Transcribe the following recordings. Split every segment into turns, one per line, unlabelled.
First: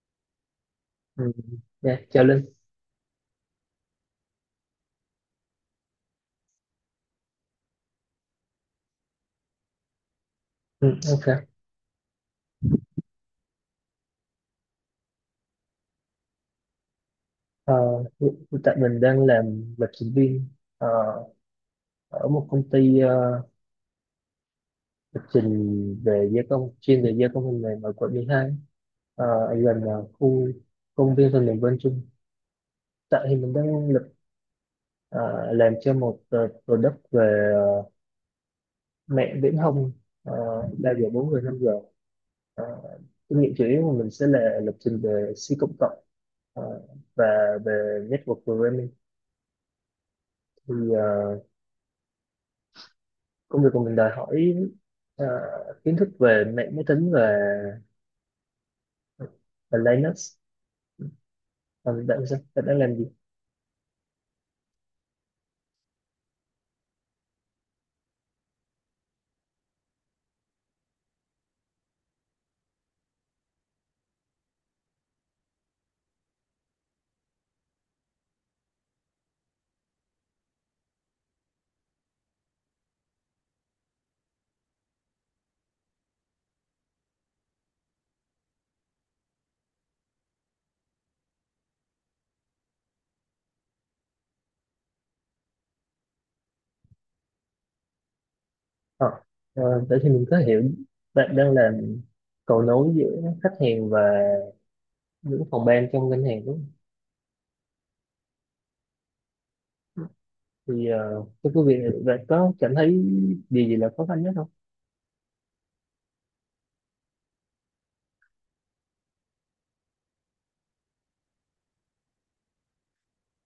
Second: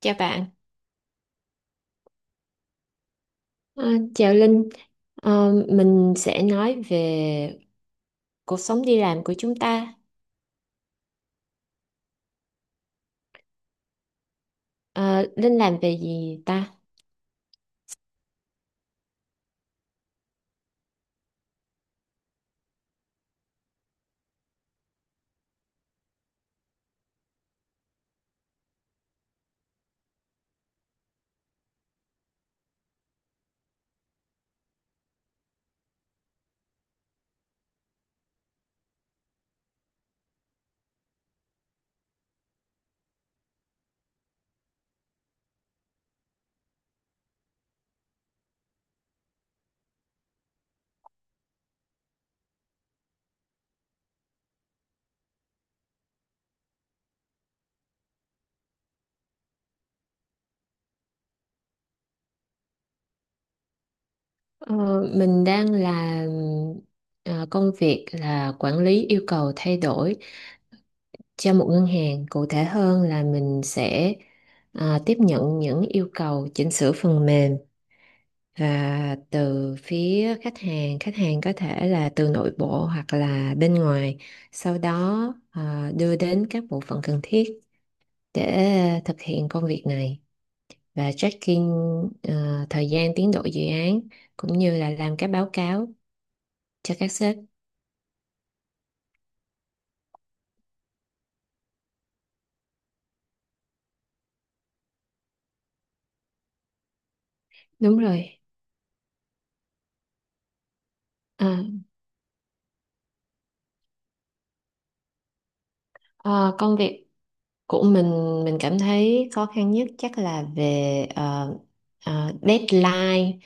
Chào bạn.
Ừ, dạ, chào Linh.
À, Chào Linh. Mình sẽ nói về cuộc sống đi làm của chúng ta.
Ừ, ok.
Ờ, Linh làm về gì ta?
Ờ, Hiện tại mình đang làm lập trình viên ờ, ở một công ty lập trình về gia công, chuyên về gia công phần mềm ở quận 12 ở gần khu công viên phần mềm Vân Trung. Tại thì mình đang làm cho một product về mẹ viễn thông ờ, 3 giờ 4 giờ 5 giờ. Ờ, Kinh nghiệm chủ yếu của mình sẽ là lập trình về C cộng cộng ờ, và về network programming. Thì công việc của mình đòi hỏi ờ, kiến thức về mạng máy tính và Linux. Còn bạn, sao bạn đang làm gì?
Ờ, mình đang làm công việc là quản lý yêu cầu thay đổi cho một ngân hàng. Cụ thể hơn là mình sẽ tiếp nhận những yêu cầu chỉnh sửa phần mềm từ phía khách hàng, khách hàng có thể là từ nội bộ hoặc là bên ngoài, sau đó đưa đến các bộ phận cần thiết để thực hiện công việc này và tracking thời gian tiến độ dự án cũng như là làm các báo cáo cho các sếp.
Ờ, Vậy thì mình có hiểu bạn đang làm cầu nối giữa khách hàng và những phòng ban trong ngân hàng, đúng không?
Đúng rồi.
Thì trong
à,
công việc này bạn có cảm thấy điều gì là khó khăn nhất không?
Công việc của mình cảm thấy khó khăn nhất chắc là về deadline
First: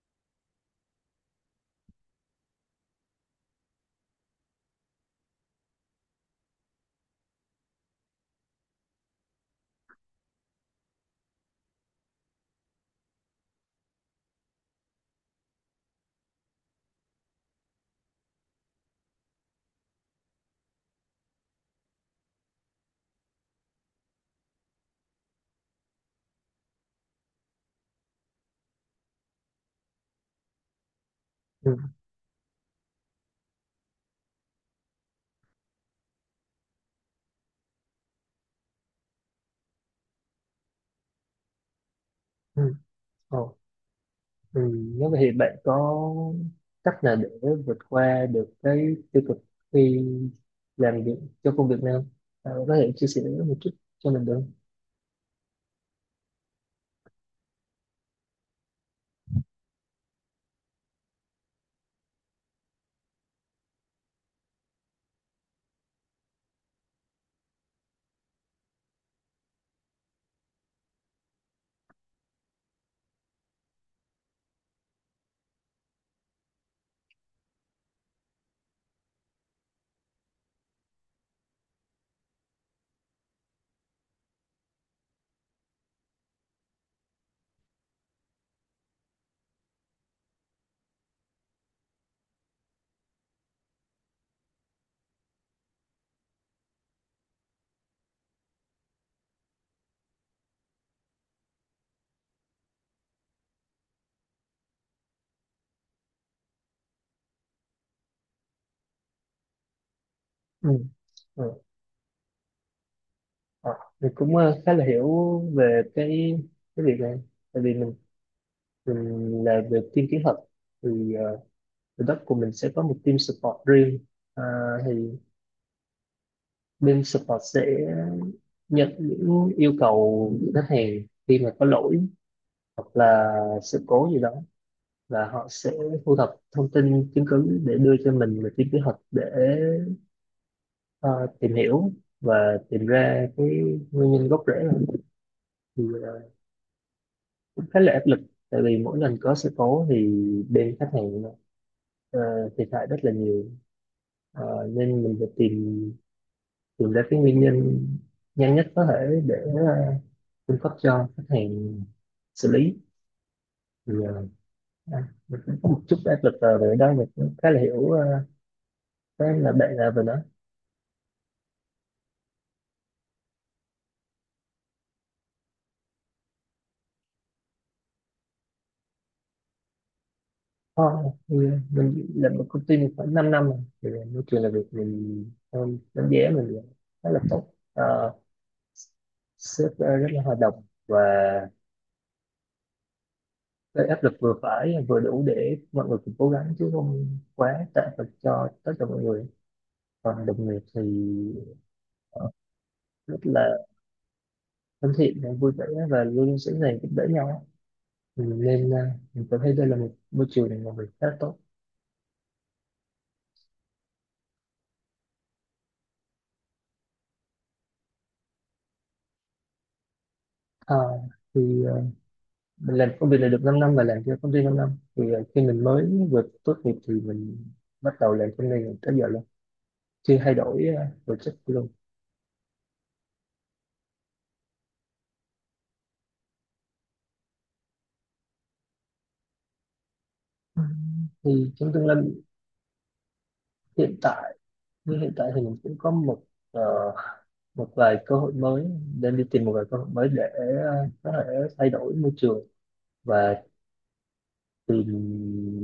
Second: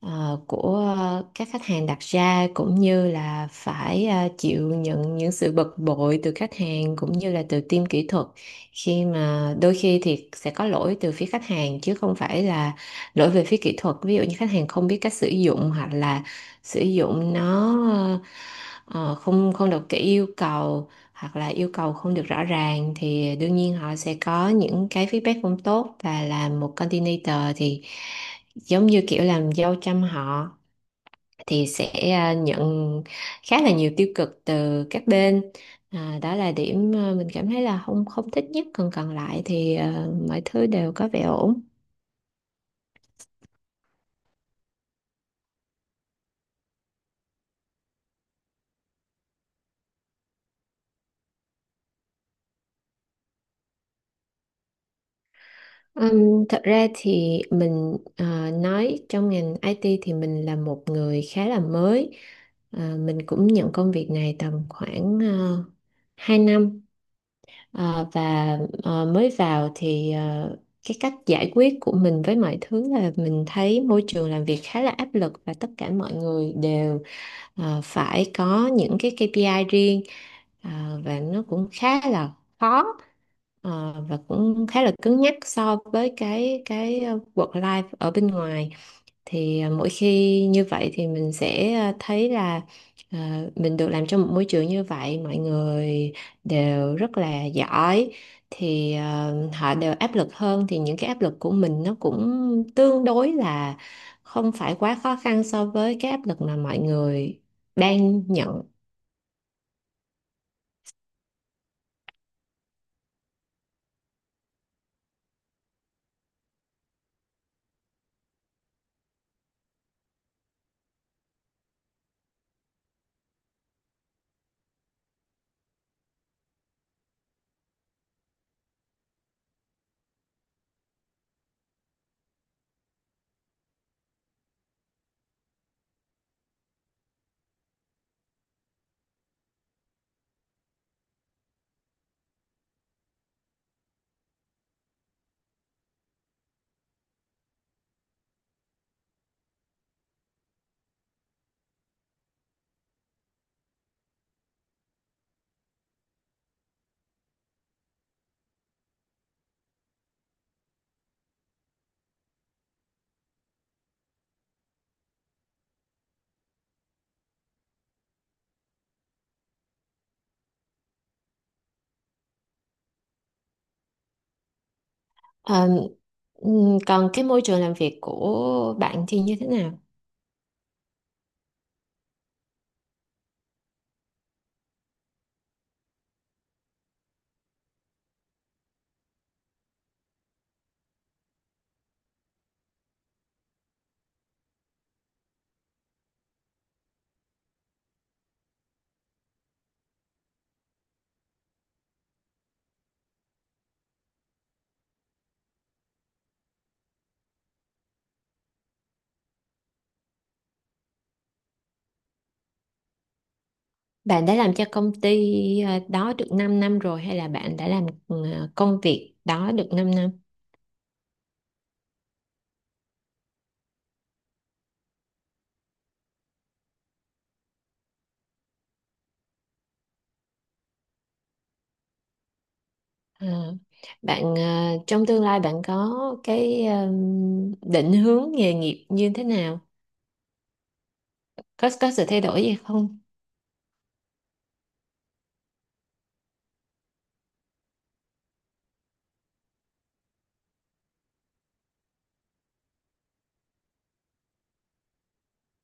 của các khách hàng đặt ra, cũng như là phải chịu nhận những sự bực bội từ khách hàng cũng như là từ team kỹ thuật, khi mà đôi khi thì sẽ có lỗi từ phía khách hàng chứ không phải là lỗi về phía kỹ thuật. Ví dụ như khách hàng không biết cách sử dụng hoặc là sử dụng nó không không được kỹ yêu cầu hoặc là yêu cầu không được rõ ràng, thì đương nhiên họ sẽ có những cái feedback không tốt, và làm một coordinator thì giống như kiểu làm dâu trăm họ, thì
Ừ.
sẽ nhận khá là nhiều tiêu cực từ các bên. Đó là điểm mình cảm thấy là không không thích nhất, còn còn lại thì mọi thứ đều có vẻ ổn.
Ừ. Ờ. Ừ, nếu vậy thì bạn có cách nào để vượt qua được cái tiêu cực khi làm việc cho công việc này không? Bạn có thể chia sẻ một chút cho mình được không?
Thật ra thì mình nói trong ngành IT thì mình là một người khá là mới. Ờ, mình cũng nhận công việc này tầm khoảng 2 năm. Ờ, và mới vào thì cái cách giải quyết của mình với mọi thứ là mình thấy môi trường làm việc khá là áp lực và tất cả mọi người đều phải có những cái KPI riêng. Ờ, và nó cũng khá là khó. Ờ, và cũng khá là cứng nhắc so với cái work life ở bên ngoài, thì mỗi khi như vậy thì mình sẽ thấy là mình được làm trong một môi trường như vậy, mọi người đều rất là giỏi, thì họ đều áp lực hơn thì những cái áp lực của mình nó cũng tương đối là không phải quá khó khăn so với cái áp lực mà mọi người đang nhận.
Ừ. Ừ. Ờ, Mình cũng khá là hiểu về cái việc này, tại vì mình là về team kỹ thuật, thì ở đất của mình sẽ có một team support riêng. Ờ, thì bên support sẽ nhận những yêu cầu của khách hàng khi mà có lỗi hoặc là sự cố gì đó, và họ sẽ thu thập thông tin chứng cứ để đưa cho mình một cái kế hoạch để ờ, tìm hiểu và tìm ra cái nguyên nhân gốc rễ này. Thì cũng khá là áp lực tại vì mỗi lần có sự cố thì bên khách hàng ờ, thiệt hại rất là nhiều. Nên mình phải tìm tìm ra cái nguyên nhân nhanh nhất có thể để ờ, cung cấp cho khách hàng xử lý. Thì mình cũng có một chút áp lực về đó. Mình cũng khá là hiểu cái là bạn là về nó.
Ờ, còn cái môi trường làm việc của bạn thì như thế nào?
Ờ, thì mình làm một công ty, mình khoảng 5 năm rồi thì môi trường làm việc, mình đánh giá mình là khá là tốt. Ờ, Sếp rất là hòa đồng, và cái áp lực vừa phải vừa đủ để mọi người cùng cố gắng chứ không quá tệ thật cho tất cả mọi người. Còn đồng nghiệp thì ờ, rất là thân thiện và vui vẻ và luôn luôn sẵn sàng giúp đỡ nhau. Ừ, nên mình cảm thấy đây là một môi trường làm việc khá tốt.
Bạn đã làm cho công ty đó được 5 năm rồi hay là bạn đã làm công việc đó được 5 năm?
Ờ, thì mình làm công việc này được 5 năm và làm cho công ty 5 năm. Thì khi mình mới vừa tốt nghiệp thì mình bắt đầu làm công ty này tới giờ luôn, chưa thay đổi project luôn.
Ờ, bạn trong tương lai bạn có cái định hướng nghề nghiệp như thế nào?
Ừ. Thì
Có
trong tương
có
lai,
sự thay đổi gì không?
hiện tại như hiện tại thì mình cũng có ờ, một vài cơ hội mới, nên đi tìm một vài cơ hội mới để có thể thay đổi môi trường và tìm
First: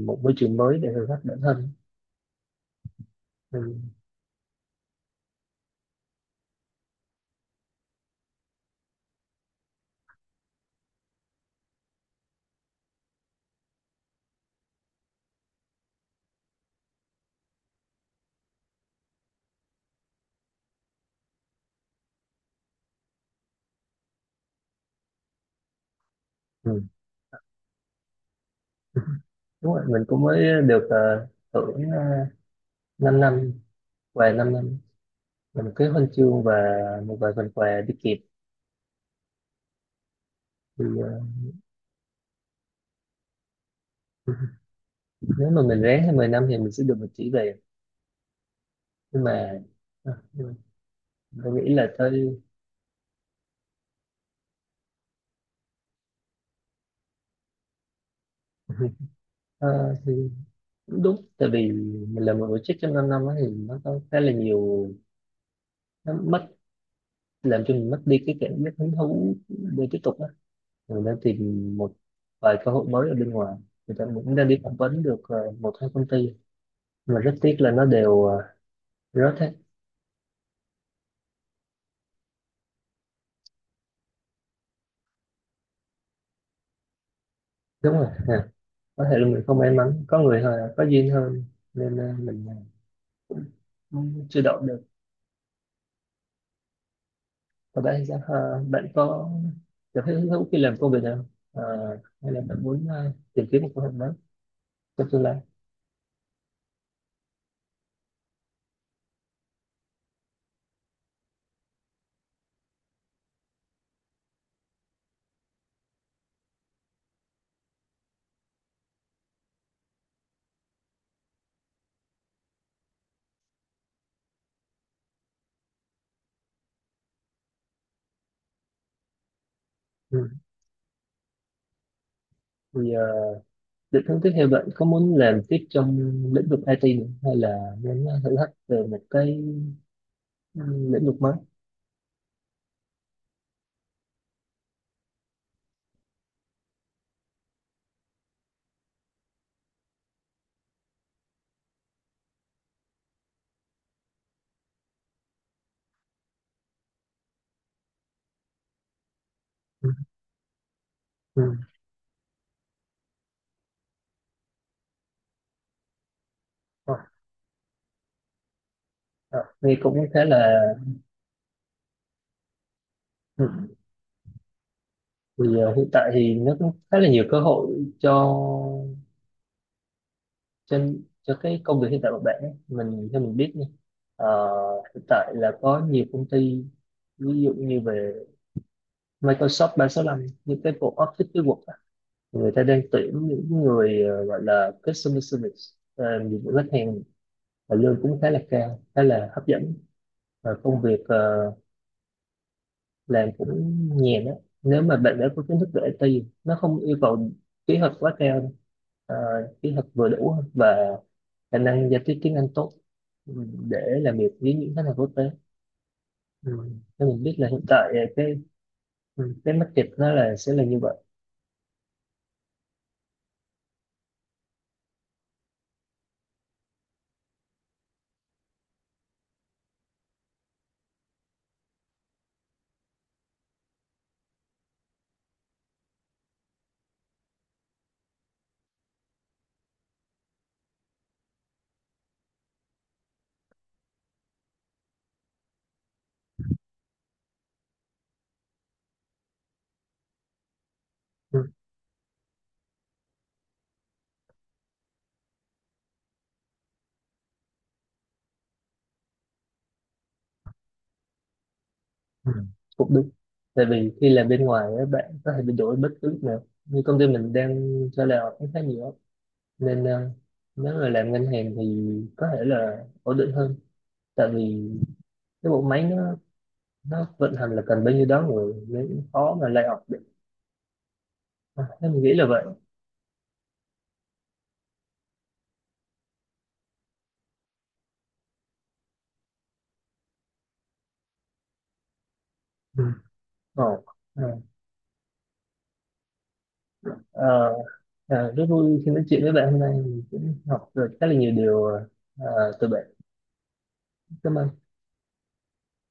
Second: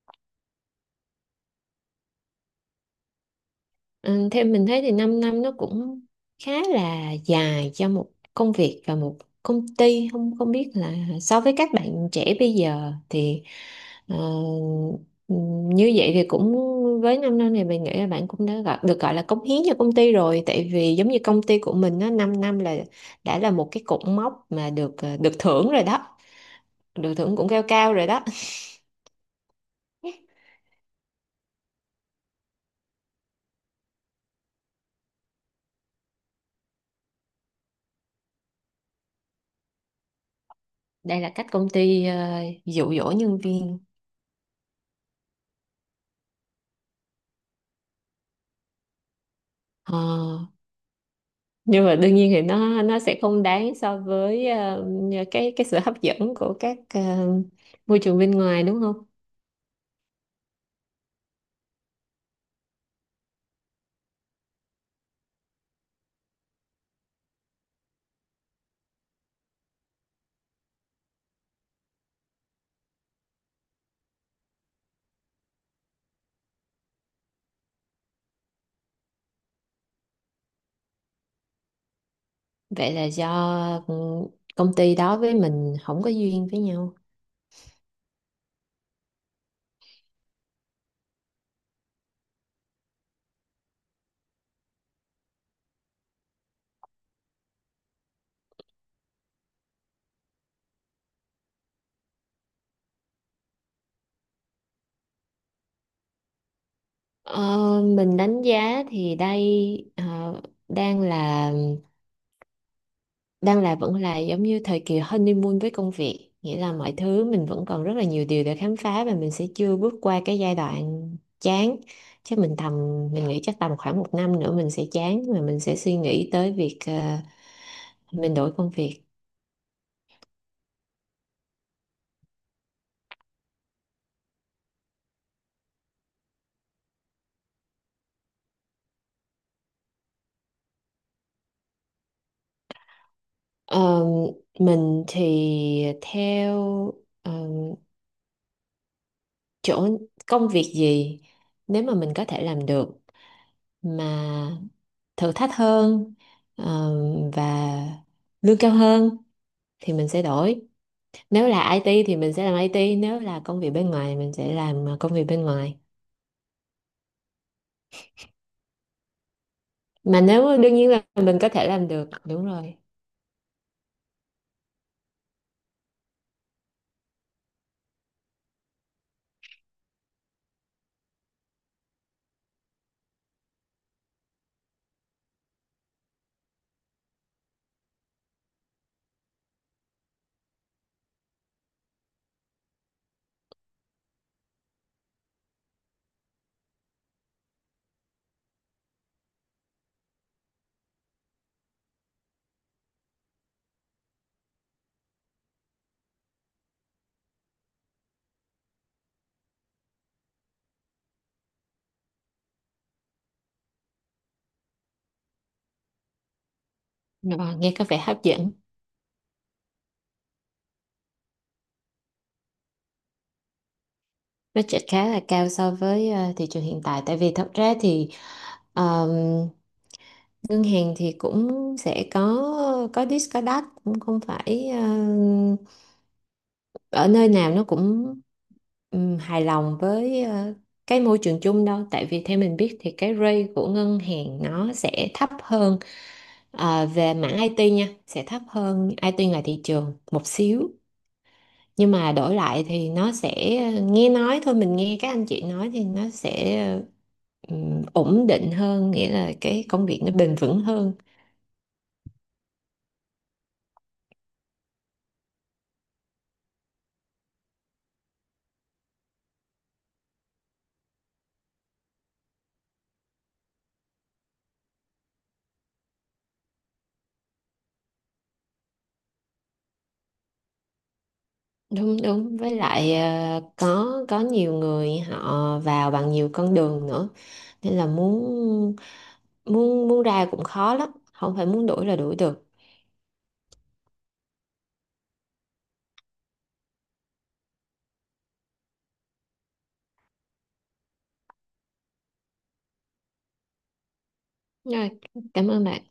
một môi trường mới để thử thách bản thân. Ừ.
Ừ, theo mình thấy thì 5 năm nó cũng khá là dài cho một công việc và một công ty. Không không biết là so với các bạn trẻ bây giờ thì ờ, ừ, như vậy thì cũng, với 5 năm này mình nghĩ là bạn cũng đã gọi, được gọi là cống hiến cho công ty rồi, tại vì giống như công ty của mình á, 5 năm là đã là một cái cột mốc mà được được thưởng rồi đó,
Ừ.
được thưởng cũng cao cao rồi đó.
Đúng rồi, mình cũng mới được uh, hưởng 5 năm, và 5 năm mình cứ huân chương và một vài phần quà đi kịp thì
Đây là cách công ty dụ dỗ nhân viên.
nếu mà mình ráng 20 năm thì mình sẽ được một chỉ về. Nhưng mà
Ờ,
ờ, mình nghĩ
nhưng
là
mà đương nhiên
thôi.
thì nó sẽ không đáng so với cái sự hấp dẫn của các môi trường bên ngoài đúng không?
Ờ, thì cũng đúng, tại vì mình làm một tổ chức trong 5 năm á thì nó có khá là nhiều, nó mất, làm cho mình mất đi cái cảm giác hứng thú để tiếp tục á. Mình đang tìm một vài cơ hội mới ở bên ngoài, người ta cũng đang đi phỏng vấn được một hai công ty mà rất tiếc là nó đều rớt hết.
Vậy là do, ừ, công ty đó với mình không có duyên với nhau.
Đúng rồi. À, có thể là mình không may mắn, có người hơn có duyên hơn nên mình ờ, chưa đậu được. Và bạn thì sao? Ờ, Bạn có cảm thấy hứng thú khi làm công việc nào, Ờ, hay là bạn muốn tìm kiếm một công việc mới trong tương lai?
Ờ, mình đánh giá thì đây đang là đang là vẫn là giống như thời kỳ honeymoon với công việc, nghĩa là mọi thứ mình vẫn còn rất là nhiều điều để khám phá và mình sẽ chưa bước qua cái giai đoạn chán. Chắc mình tầm Mình nghĩ chắc tầm khoảng một năm nữa mình sẽ chán và mình sẽ suy nghĩ tới việc mình đổi công việc.
Ừ. Thì định hướng tiếp theo bạn có muốn làm tiếp trong lĩnh vực IT nữa, hay là muốn thử thách về một cái ừ, lĩnh vực mới?
Ờ, mình thì theo ờ, chỗ công việc gì nếu mà mình có thể làm được mà thử thách hơn ờ, và lương cao hơn
Ừ.
thì mình sẽ đổi.
Ừ.
Nếu là IT thì mình sẽ làm IT, nếu là công việc bên ngoài mình sẽ làm công việc bên ngoài,
Ờ, ờ, Nghe cũng
mà
khá là.
nếu đương nhiên là mình có thể làm được. Đúng rồi.
Ừ. Thì hiện tại thì nó cũng khá là nhiều cơ hội cho cho cái công việc hiện tại của bạn ấy, mình theo mình biết nha. ờ, Hiện tại là có nhiều công ty, ví dụ như về Microsoft 365, những cái bộ Office, cái Word á, người ta đang tuyển những người gọi là customer service, làm dịch vụ khách hàng, và lương cũng khá là cao, khá là hấp dẫn, và công việc làm cũng nhàn á. Nếu mà bạn đã có kiến thức về IT, nó không yêu cầu kỹ thuật quá cao đâu. Ờ, Kỹ thuật vừa đủ và khả năng giao tiếp tiếng Anh tốt, ừ, để làm việc với những khách hàng quốc tế. Ừ. Thế mình biết là
Ờ,
hiện
nghe có
tại
vẻ hấp
cái
dẫn.
ừ, cái market nó là sẽ là như vậy.
Budget khá là cao so với thị trường hiện tại, tại vì thật ra thì ờ, ngân hàng thì cũng sẽ có discount, cũng không phải ở nơi nào nó cũng hài lòng với cái môi trường chung đâu, tại vì theo mình biết thì cái rate của ngân hàng nó sẽ thấp hơn, về mảng IT nha, sẽ thấp hơn IT ngoài thị trường một xíu.
Ừ.
Nhưng mà đổi lại thì nó sẽ, nghe nói thôi, mình nghe các anh chị nói thì nó sẽ ổn định hơn, nghĩa là cái công việc nó bền vững hơn.
Ừ. Cũng đúng, tại vì khi làm bên ngoài á, bạn có thể bị đổi bất cứ lúc nào như công ty mình đang cho là cũng khá nhiều á. Nên nếu mà làm ngân hàng thì có thể là ổn định hơn, tại vì cái bộ máy nó vận hành là cần bao nhiêu đó người nên khó mà lay off được. À, thế
Đúng.
mình nghĩ là vậy.
Với lại có nhiều người họ vào bằng nhiều con đường nữa, nên là muốn muốn muốn ra cũng khó lắm, không phải muốn đuổi là đuổi được.
Ừ. Ồ. Ừ. Ờ, À, rất vui khi nói chuyện với bạn hôm nay, mình cũng học được khá là nhiều điều à, từ bạn. Cảm ơn.
Rồi, cảm ơn bạn.